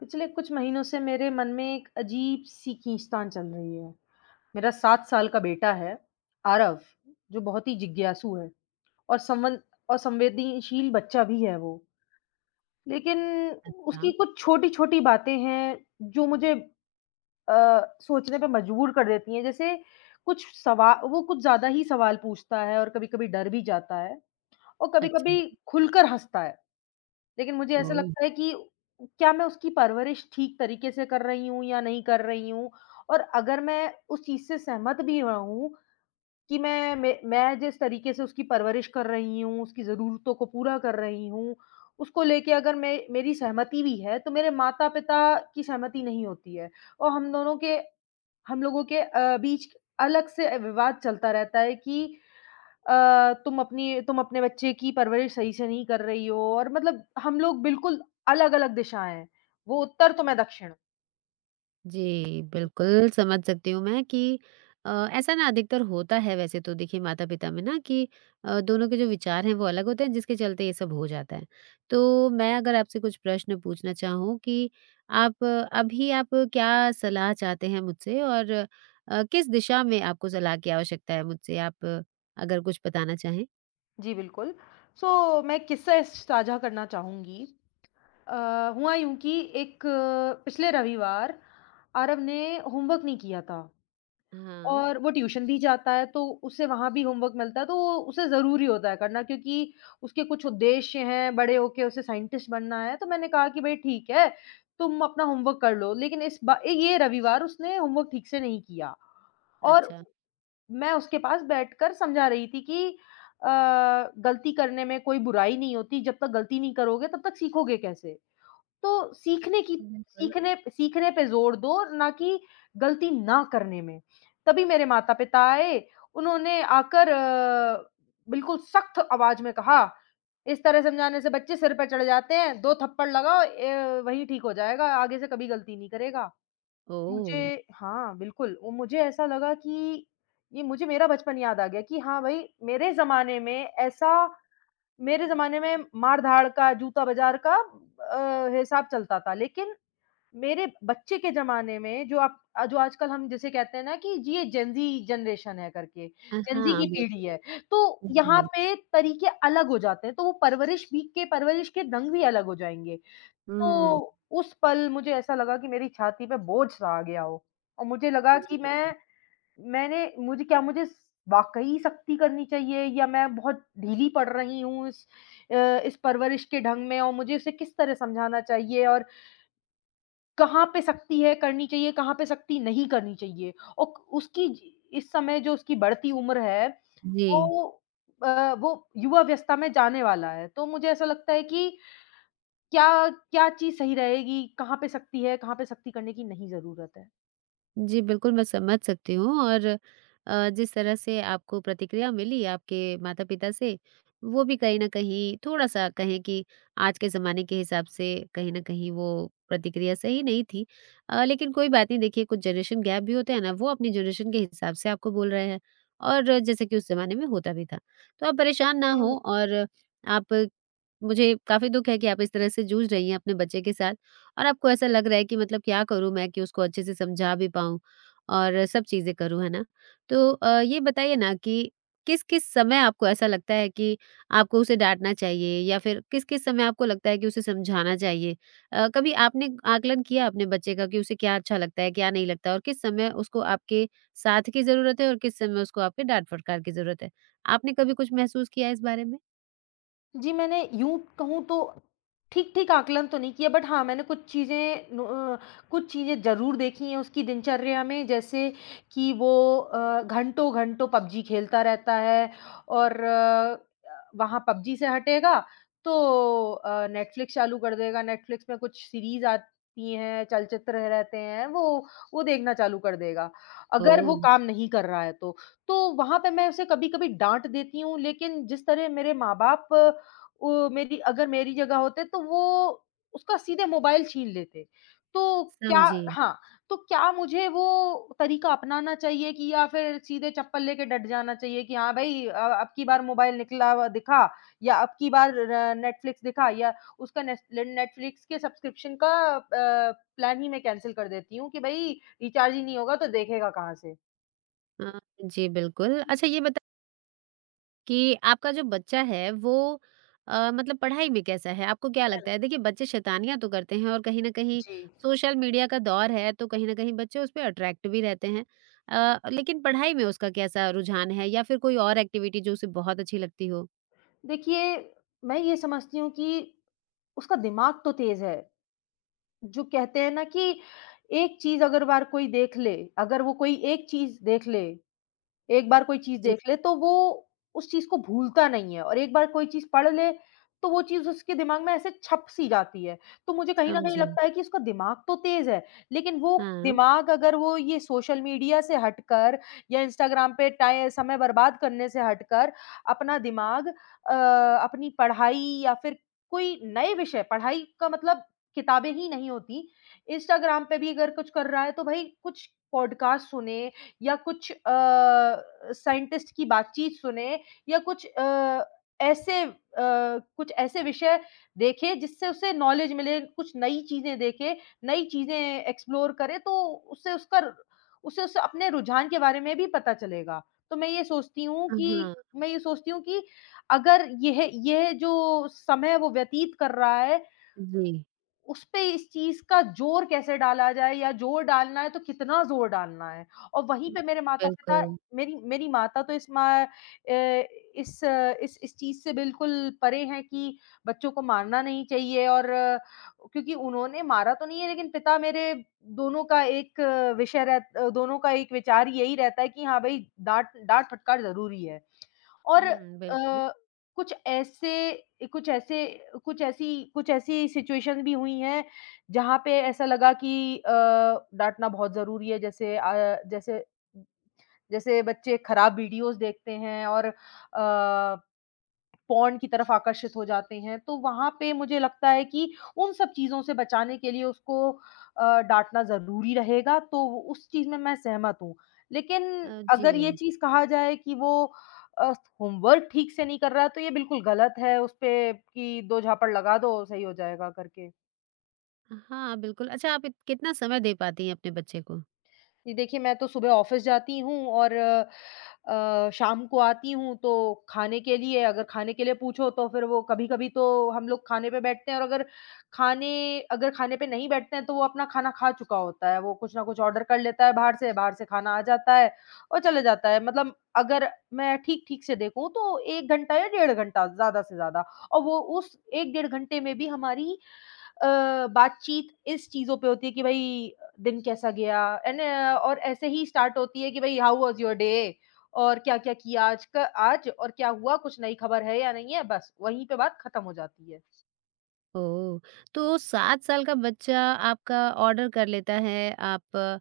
पिछले कुछ महीनों से मेरे मन में एक अजीब-सी खींचतान चल रही है। मेरा 7 साल का बेटा है, आरव, जो बहुत ही जिज्ञासु है और संवन और संवेदनशील बच्चा भी है वो। लेकिन अच्छा। उसकी कुछ छोटी-छोटी बातें हैं, जो मुझे अ, सोचने पे मजबूर कर देती हैं। जैसे कुछ सवा वो कुछ ज़्यादा ही सवाल पूछता है और कभी-कभी डर भी जाता है और कभी-कभी अच्छा। खुलकर हँसता है। लेकिन मुझे ऐसा ओह! लगता है कि क्या मैं उसकी परवरिश ठीक तरीके से कर रही हूँ या नहीं कर रही हूँ? और अगर मैं उस चीज़ से सहमत भी रहूँ कि मैं जिस तरीके से उसकी परवरिश कर रही हूँ, उसकी ज़रूरतों को पूरा कर रही हूँ, उसको लेके अगर मैं मेरी सहमति भी है, तो मेरे माता-पिता की सहमति नहीं होती है और हम लोगों के बीच अलग से विवाद चलता रहता है कि तुम अपने बच्चे की परवरिश सही से नहीं कर रही हो और मतलब हम लोग बिल्कुल अलग-अलग दिशाएँ हैं। वो उत्तर तो मैं दक्षिण। जी, बिल्कुल समझ सकती हूँ मैं कि ऐसा ना अधिकतर होता है वैसे तो। देखिए माता-पिता में ना कि दोनों के जो विचार हैं वो अलग होते हैं जिसके चलते ये सब हो जाता है। तो मैं अगर आपसे कुछ प्रश्न पूछना चाहूँ कि अभी आप क्या सलाह चाहते हैं मुझसे और किस दिशा में आपको सलाह की आवश्यकता है मुझसे? अगर कुछ बताना चाहें? जी, बिल्कुल। सो मैं किस्सा साझा करना चाहूँगी। अ, हुआ यूँ कि पिछले रविवार आरव ने होमवर्क नहीं किया था। हाँ। और वो ट्यूशन भी जाता है तो उससे वहाँ भी होमवर्क मिलता है, तो वो उसे ज़रूरी होता है करना क्योंकि उसके कुछ उद्देश्य हैं, बड़े होके उसे साइंटिस्ट बनना है। तो मैंने कहा कि भई ठीक है, तुम अपना होमवर्क कर लो। लेकिन इस बा ये रविवार उसने होमवर्क ठीक से नहीं किया और अच्छा, मैं उसके पास बैठकर समझा रही थी कि अ, गलती करने में कोई बुराई नहीं होती, जब तक गलती नहीं करोगे तब तक सीखोगे कैसे? तो बिल्कुल। सीखने सीखने पे ज़ोर दो ना कि गलती ना करने में। तभी मेरे माता-पिता आए, उन्होंने आकर बिल्कुल सख्त आवाज़ में कहा, "इस तरह समझाने से बच्चे सिर पे चढ़ जाते हैं, 2 थप्पड़ लगाओ वही ठीक हो जाएगा, आगे से कभी गलती नहीं करेगा।" ओह! मुझे हाँ, बिल्कुल, वो मुझे ऐसा लगा कि ये मुझे मेरा बचपन याद आ गया कि हाँ भाई, मेरे ज़माने में मार-धाड़ का, जूता-बाज़ार का हिसाब चलता था, लेकिन मेरे बच्चे के ज़माने में जो आजकल हम जिसे कहते हैं ना कि ये जेन ज़ी जनरेशन है करके, जेन ज़ी हाँ, की पीढ़ी बिल्कुल। है, तो यहाँ जी। पे तरीके अलग हो जाते हैं, तो वो परवरिश भी के परवरिश के ढंग भी अलग हो जाएँगे। हुँ। तो उस पल मुझे ऐसा लगा कि मेरी छाती पे बोझ-सा आ गया हो और मुझे लगा जी, कि बिल्कुल। मैं मैंने मुझे क्या मुझे स वाक़ई सख्ती करनी चाहिए या मैं बहुत ढीली पड़ रही हूँ इस परवरिश के ढंग में और मुझे उसे किस तरह समझाना चाहिए और कहाँ पे सख्ती है करनी चाहिए, कहाँ पे सख्ती नहीं करनी चाहिए? औ उसकी ज इस समय जो उसकी बढ़ती उम्र है, जी। वो वो युवा अवस्था में जाने वाला है। तो मुझे ऐसा लगता है कि क्या क्या चीज़ सही रहेगी, कहाँ पे सख्ती है, कहाँ पे सख्ती करने की नहीं ज़रूरत जी, बिल्कुल मैं समझ सकती हूँ। और जिस तरह से आपको प्रतिक्रिया मिली आपके माता-पिता से, वो भी कहीं न कहीं थोड़ा-सा कहें कि आज के ज़माने के हिसाब से कहीं न कहीं वो प्रतिक्रिया सही नहीं थी। लेकिन कोई बात नहीं। देखिए कुछ जनरेशन गैप भी होते हैं ना, वो अपनी जनरेशन के हिसाब से आपको बोल रहे हैं और जैसे कि उस ज़माने में होता भी था। तो आप परेशान ना हों। है? और आप, मुझे काफ़ी दुःख है कि आप इस तरह से जूझ रही हैं अपने बच्चे के साथ और आपको ऐसा लग रहा है कि मतलब क्या करूँ मैं कि उसको अच्छे से समझा भी पाऊँ और सब चीज़ें करूँ, है ना? तो ये बताइए ना कि किस-किस समय आपको ऐसा लगता है कि आपको उसे डाँटना चाहिए या फिर किस-किस समय आपको लगता है कि उसे समझाना चाहिए? कभी आपने आकलन किया अपने बच्चे का कि उसे क्या अच्छा लगता है, क्या नहीं लगता और किस समय उसको आपके साथ की ज़रूरत है और किस समय उसको आपके डाँट-फटकार की ज़रूरत है? आपने कभी कुछ महसूस किया है इस बारे में? जी, मैंने यूँ कहूँ तो ठीक-ठीक आकलन तो नहीं किया बट हाँ, मैंने अ, कुछ चीज़ें ज़रूर देखी हैं उसकी दिनचर्या में जैसे कि वो घंटों-घंटों पबजी खेलता रहता है और वहाँ पबजी से हटेगा तो नेटफ्लिक्स चालू कर देगा, नेटफ्लिक्स में कुछ सीरीज़ आती हैं, चलचित्र रहते हैं, वो देखना चालू कर देगा, अगर वो ओह! काम नहीं कर रहा है तो। तो वहाँ पे मैं उसे कभी-कभी डाँट देती हूँ, लेकिन जिस तरह मेरे माँ-बाप, वो मेरी अगर मेरी जगह होते तो वो उसका सीधे मोबाइल छीन लेते। तो हाँ, क्या समझी। जी। हाँ, तो क्या मुझे वो तरीका अपनाना चाहिए कि या फिर सीधे चप्पल लेके डट जाना चाहिए कि हाँ भई, अब की बार मोबाइल निकला हुआ दिखा या अब की बार र नेटफ्लिक्स दिखा या उसका नेस नेटफ्लिक्स के सब्सक्रिप्शन का अ, प्लान ही मैं कैंसल कर देती हूँ कि भई रिचार्ज ही नहीं होगा तो देखेगा कहाँ से? अ, जी, बिल्कुल। अच्छा ये बता कि आपका जो बच्चा है वो मतलब पढ़ाई में कैसा है? आपको क्या चल लगता है? देखिए बच्चे शैतानियाँ तो करते हैं और कहीं न कहीं जी। सोशल मीडिया का दौर है तो कहीं न कहीं बच्चे उस पे अट्रैक्ट भी रहते हैं। लेकिन पढ़ाई में उसका कैसा रुझान है या फिर कोई और एक्टिविटी जो उसे बहुत अच्छी लगती हो? देखिए, मैं ये समझती हूँ कि उसका दिमाग तो तेज़ है। जो कहते हैं ना कि एक चीज़ अगर बार कोई देख ले, अगर वो कोई एक चीज़ देख ले एक बार कोई चीज़ जी। देख ले तो वो उस चीज़ को भूलता नहीं है, और एक बार कोई चीज़ पढ़ ले तो वो चीज़ उसके दिमाग में ऐसे छप-सी जाती है। तो मुझे कहीं न कहीं समझी। लगता है कि उसका दिमाग तो तेज़ है, लेकिन वो हाँ। दिमाग अगर वो ये सोशल मीडिया से हटकर या इंस्टाग्राम पे टाइ समय बर्बाद करने से हटकर अपना दिमाग अपनी पढ़ाई या फिर कोई नए विषय पढ़ाई का मतलब किताबें ही नहीं होती। इंस्टाग्राम पे भी अगर कुछ कर रहा है तो भई कुछ पॉडकास्ट सुने या कुछ साइंटिस्ट की बातचीत सुने या ऐसे अ, कुछ ऐसे विषय देखे जिससे उसे नॉलेज मिले, कुछ नई चीज़ें देखे, नई चीज़ें एक्सप्लोर करे तो उससे उसका उसे उस अपने रुझान के बारे में भी पता चलेगा। तो हाँ, मैं ये सोचती हूँ कि अगर यह जो समय वो व्यतीत कर रहा है, जी। उसपे इस चीज़ का ज़ोर कैसे डाला जाए या ज़ोर डालना है तो कितना ज़ोर डालना है? और वहीं पे मेरे माता-पिता, बिल्कुल। मेरी मेरी माता तो इस चीज़ से बिल्कुल परे हैं कि बच्चों को मारना नहीं चाहिए और क्योंकि उन्होंने मारा तो नहीं है, लेकिन पिता मेरे दोनों का एक अ, विषय रह दोनों का एक विचार यही रहता है कि हाँ भई, डाँट डाँट फटकार ज़रूरी है। और हुँ, बिल्कुल। कुछ ऐसे कुछ ऐसे कुछ ऐसी कुछ ऐसी सिचुएशन भी हुई हैं, जहाँ पे ऐसा लगा कि डाँटना बहुत ज़रूरी है, जैसे अ, जैसे जैसे बच्चे खराब वीडियोज़ देखते हैं और पॉन्ड की तरफ आकर्षित हो जाते हैं, तो वहाँ पे मुझे लगता है कि उन सब चीज़ों से बचाने के लिए उसको डाँटना ज़रूरी रहेगा, तो उस चीज़ में मैं सहमत हूँ। लेकिन जी। अगर ये चीज़ कहा जाए कि वो अ, होमवर्क ठीक से नहीं कर रहा है, तो ये बिल्कुल गलत है, उस पे कि 2 झापड़ लगा दो, सही हो जाएगा करके। हाँ, बिल्कुल। अच्छा आप इत कितना समय दे पाती हैं अपने बच्चे को? जी, देखिए, मैं तो सुबह ऑफ़िस जाती हूँ और शाम को आती हूँ तो खाने के लिए अगर खाने के लिए पूछो तो फिर वो कभी-कभी तो हम लोग खाने पे बैठते हैं और अगर खाने अगर खाने पे नहीं बैठते हैं तो वो अपना खाना खा चुका होता है। वो कुछ न कुछ ऑर्डर कर लेता है बाहर से खाना आ जाता है और चले जाता है। मतलब अगर मैं ठीक-ठीक से देखूँ तो 1 घंटा या डेढ़ घंटा ज़्यादा से ज़्यादा, और वो उस 1 डेढ़ घंटे में भी हमारी बातचीत इस चीज़ों पे होती है कि भई दिन कैसा गया, और ऐसे ही स्टार्ट होती है कि भई हाउ वाज़ योर डे और क्या-क्या किया आज और क्या हुआ? कुछ नई खबर है या नहीं है? बस वहीं पे बात खत्म हो जाती है। ओह! तो 7 साल का बच्चा आपका ऑर्डर कर लेता है,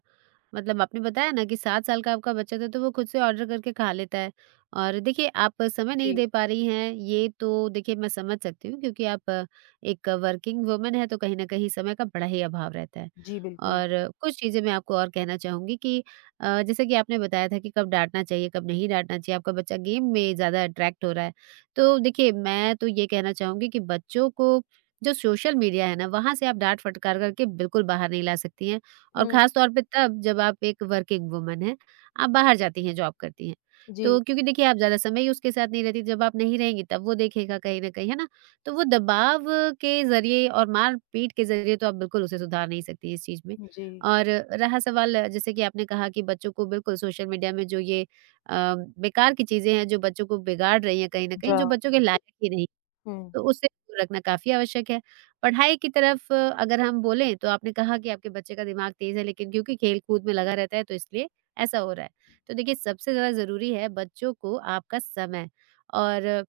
मतलब आपने बताया ना कि 7 साल का आपका बच्चा था, तो वो खुद से ऑर्डर करके खा लेता है। और देखिए, आप समय नहीं जी, दे पा रही हैं, ये तो देखिए मैं समझ सकती हूँ क्योंकि एक वर्किंग वुमन हैं, तो कहीं न कहीं समय का बड़ा ही अभाव रहता है। जी बिल्कुल। और कुछ चीज़ें मैं आपको और कहना चाहूँगी कि जैसे कि आपने बताया था कि कब डाँटना चाहिए, कब नहीं डाँटना चाहिए, आपका बच्चा गेम में ज़्यादा अट्रैक्ट हो रहा है। तो देखिए, मैं तो ये कहना चाहूँगी कि बच्चों को जो सोशल मीडिया है ना, वहाँ से आप डाँट फटकार करके बिल्कुल बाहर नहीं ला सकती हैं। और हुँ, ख़ास तौर पे तब जब आप एक वर्किंग वुमन हैं, आप बाहर जाती हैं, जॉब करती हैं। जी। तो क्योंकि देखिए आप ज़्यादा समय ही उसके साथ नहीं रहती, जब आप नहीं रहेंगी तब वो देखेगा कहीं न कहीं, है ना? तो वो दबाव के ज़रिए और मार-पीट के ज़रिए तो आप बिल्कुल उसे सुधार नहीं सकती इस चीज़ में। जी। और रहा सवाल जैसे कि आपने कहा कि बच्चों को बिल्कुल सोशल मीडिया में जो ये अ, बेकार की चीज़ें हैं, जो बच्चों को बिगाड़ रही हैं कहीं न कहीं, जा जो बच्चों के लायक ही नहीं, हुँ, तो उससे दूर रखना काफ़ी आवश्यक है। पढ़ाई की तरफ अगर हम बोलें तो आपने कहा कि आपके बच्चे का दिमाग तेज़ है लेकिन क्योंकि खेल-कूद में लगा रहता है तो इसलिए ऐसा हो रहा है। तो देखिए सबसे ज़्यादा ज़रूरी है बच्चों को आपका समय। और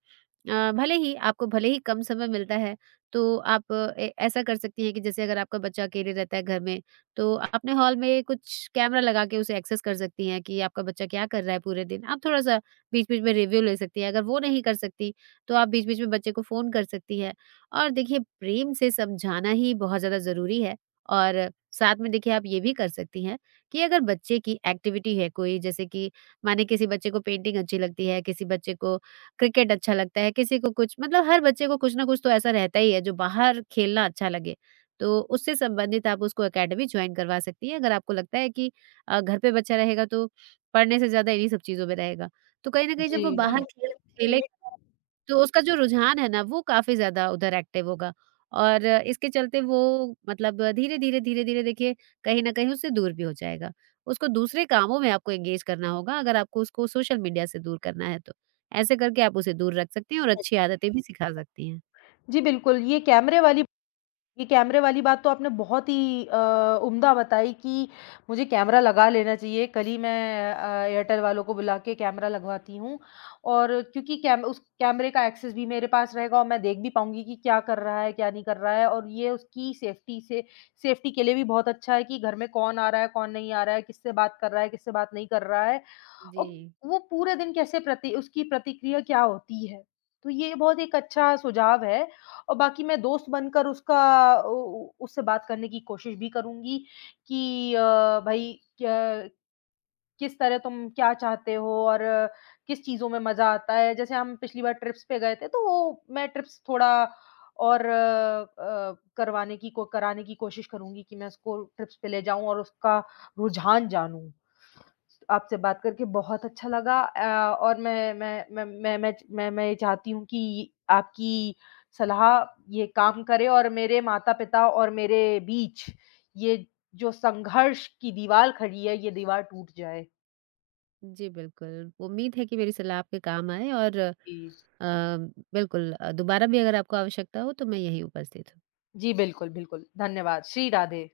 भले ही आपको भले ही कम समय मिलता है, तो आप अ, ए ऐसा कर सकती हैं कि जैसे अगर आपका बच्चा अकेले रहता है घर में तो अपने हॉल में कुछ कैमरा लगा के उसे एक्सेस कर सकती हैं कि आपका बच्चा क्या कर रहा है पूरे दिन। आप थोड़ा-सा बीच-बीच में रिव्यू ले सकती हैं। अगर वो नहीं कर सकती तो आप बीच-बीच में बच्चे को फ़ोन कर सकती हैं। और देखिए प्रेम से समझाना ही बहुत ज़्यादा ज़रूरी है। और साथ में देखिए आप ये भी कर सकती हैं कि अगर बच्चे की एक्टिविटी है कोई जैसे कि माने किसी बच्चे को पेंटिंग अच्छी लगती है, किसी बच्चे को क्रिकेट अच्छा लगता है, किसी को कुछ मतलब हर बच्चे को कुछ ना कुछ तो ऐसा रहता ही है जो बाहर खेलना अच्छा लगे। तो उससे संबंधित आप उसको अकेडमी जॉइन करवा सकती हैं अगर आपको लगता है कि घर पे बच्चा रहेगा तो पढ़ने से ज़्यादा इन्हीं सब चीज़ों में रहेगा। तो कहीं न कहीं जब जी। वो बाहर बाहर खेल खेले पहले तो उसका जो रुझान है ना, वो काफ़ी ज़्यादा उधर एक्टिव होगा और इसके चलते वो मतलब धीरे-धीरे, धीरे-धीरे देखिए कहीं न कहीं उससे दूर भी हो जाएगा। उसको दूसरे कामों में आपको एंगेज करना होगा अगर आपको उसको सोशल मीडिया से दूर करना है तो। ऐसे करके आप उसे दूर रख सकती हैं और अच्छी आदतें भी सिखा सकती हैं। जी, बिल्कुल, ये कैमरे वाली बात तो आपने बहुत ही उम्दा बताई कि मुझे कैमरा लगा लेना चाहिए। कल ही मैं एयरटेल वालों को बुला के कैमरा लगवाती हूँ और क्योंकि कैम उस कैमरे का एक्सेस भी मेरे पास रहेगा और मैं देख भी पाऊँगी कि क्या कर रहा है, क्या नहीं कर रहा है, और ये उसकी सेफ्टी के लिए भी बहुत अच्छा है कि घर में कौन आ रहा है, कौन नहीं आ रहा है, किससे बात कर रहा है, किससे बात नहीं कर रहा है। जी। और वो पूरे दिन कैसे प्रति उसकी प्रतिक्रिया क्या होती है। तो ये बहुत एक अच्छा सुझाव है, और बाकी मैं दोस्त बनकर उसका उ उ उससे बात करने की कोशिश भी करूँगी कि भई क्या किस तरह तुम क्या चाहते हो और किस चीज़ों में मज़ा आता है। जैसे हम पिछली बार ट्रिप्स पे गए थे तो वो, मैं ट्रिप्स थोड़ा और करवाने की को कराने की कोशिश करूँगी कि मैं उसको ट्रिप्स पे ले जाऊँ और उसका रुझान जानूँ। आपसे बात करके बहुत अच्छा लगा, और मैं ये चाहती हूँ कि आपकी सलाह ये काम करे और मेरे माता-पिता और मेरे बीच ये जो संघर्ष की दीवार खड़ी है, ये दीवार टूट जाए। जी, बिल्कुल। उम्मीद है कि मेरी सलाह आपके काम आए। और अ, जी। बिल्कुल दोबारा भी अगर आपको आवश्यकता हो तो मैं यहीं उपस्थित हूँ। जी, बिल्कुल, बिल्कुल। धन्यवाद। श्री राधे।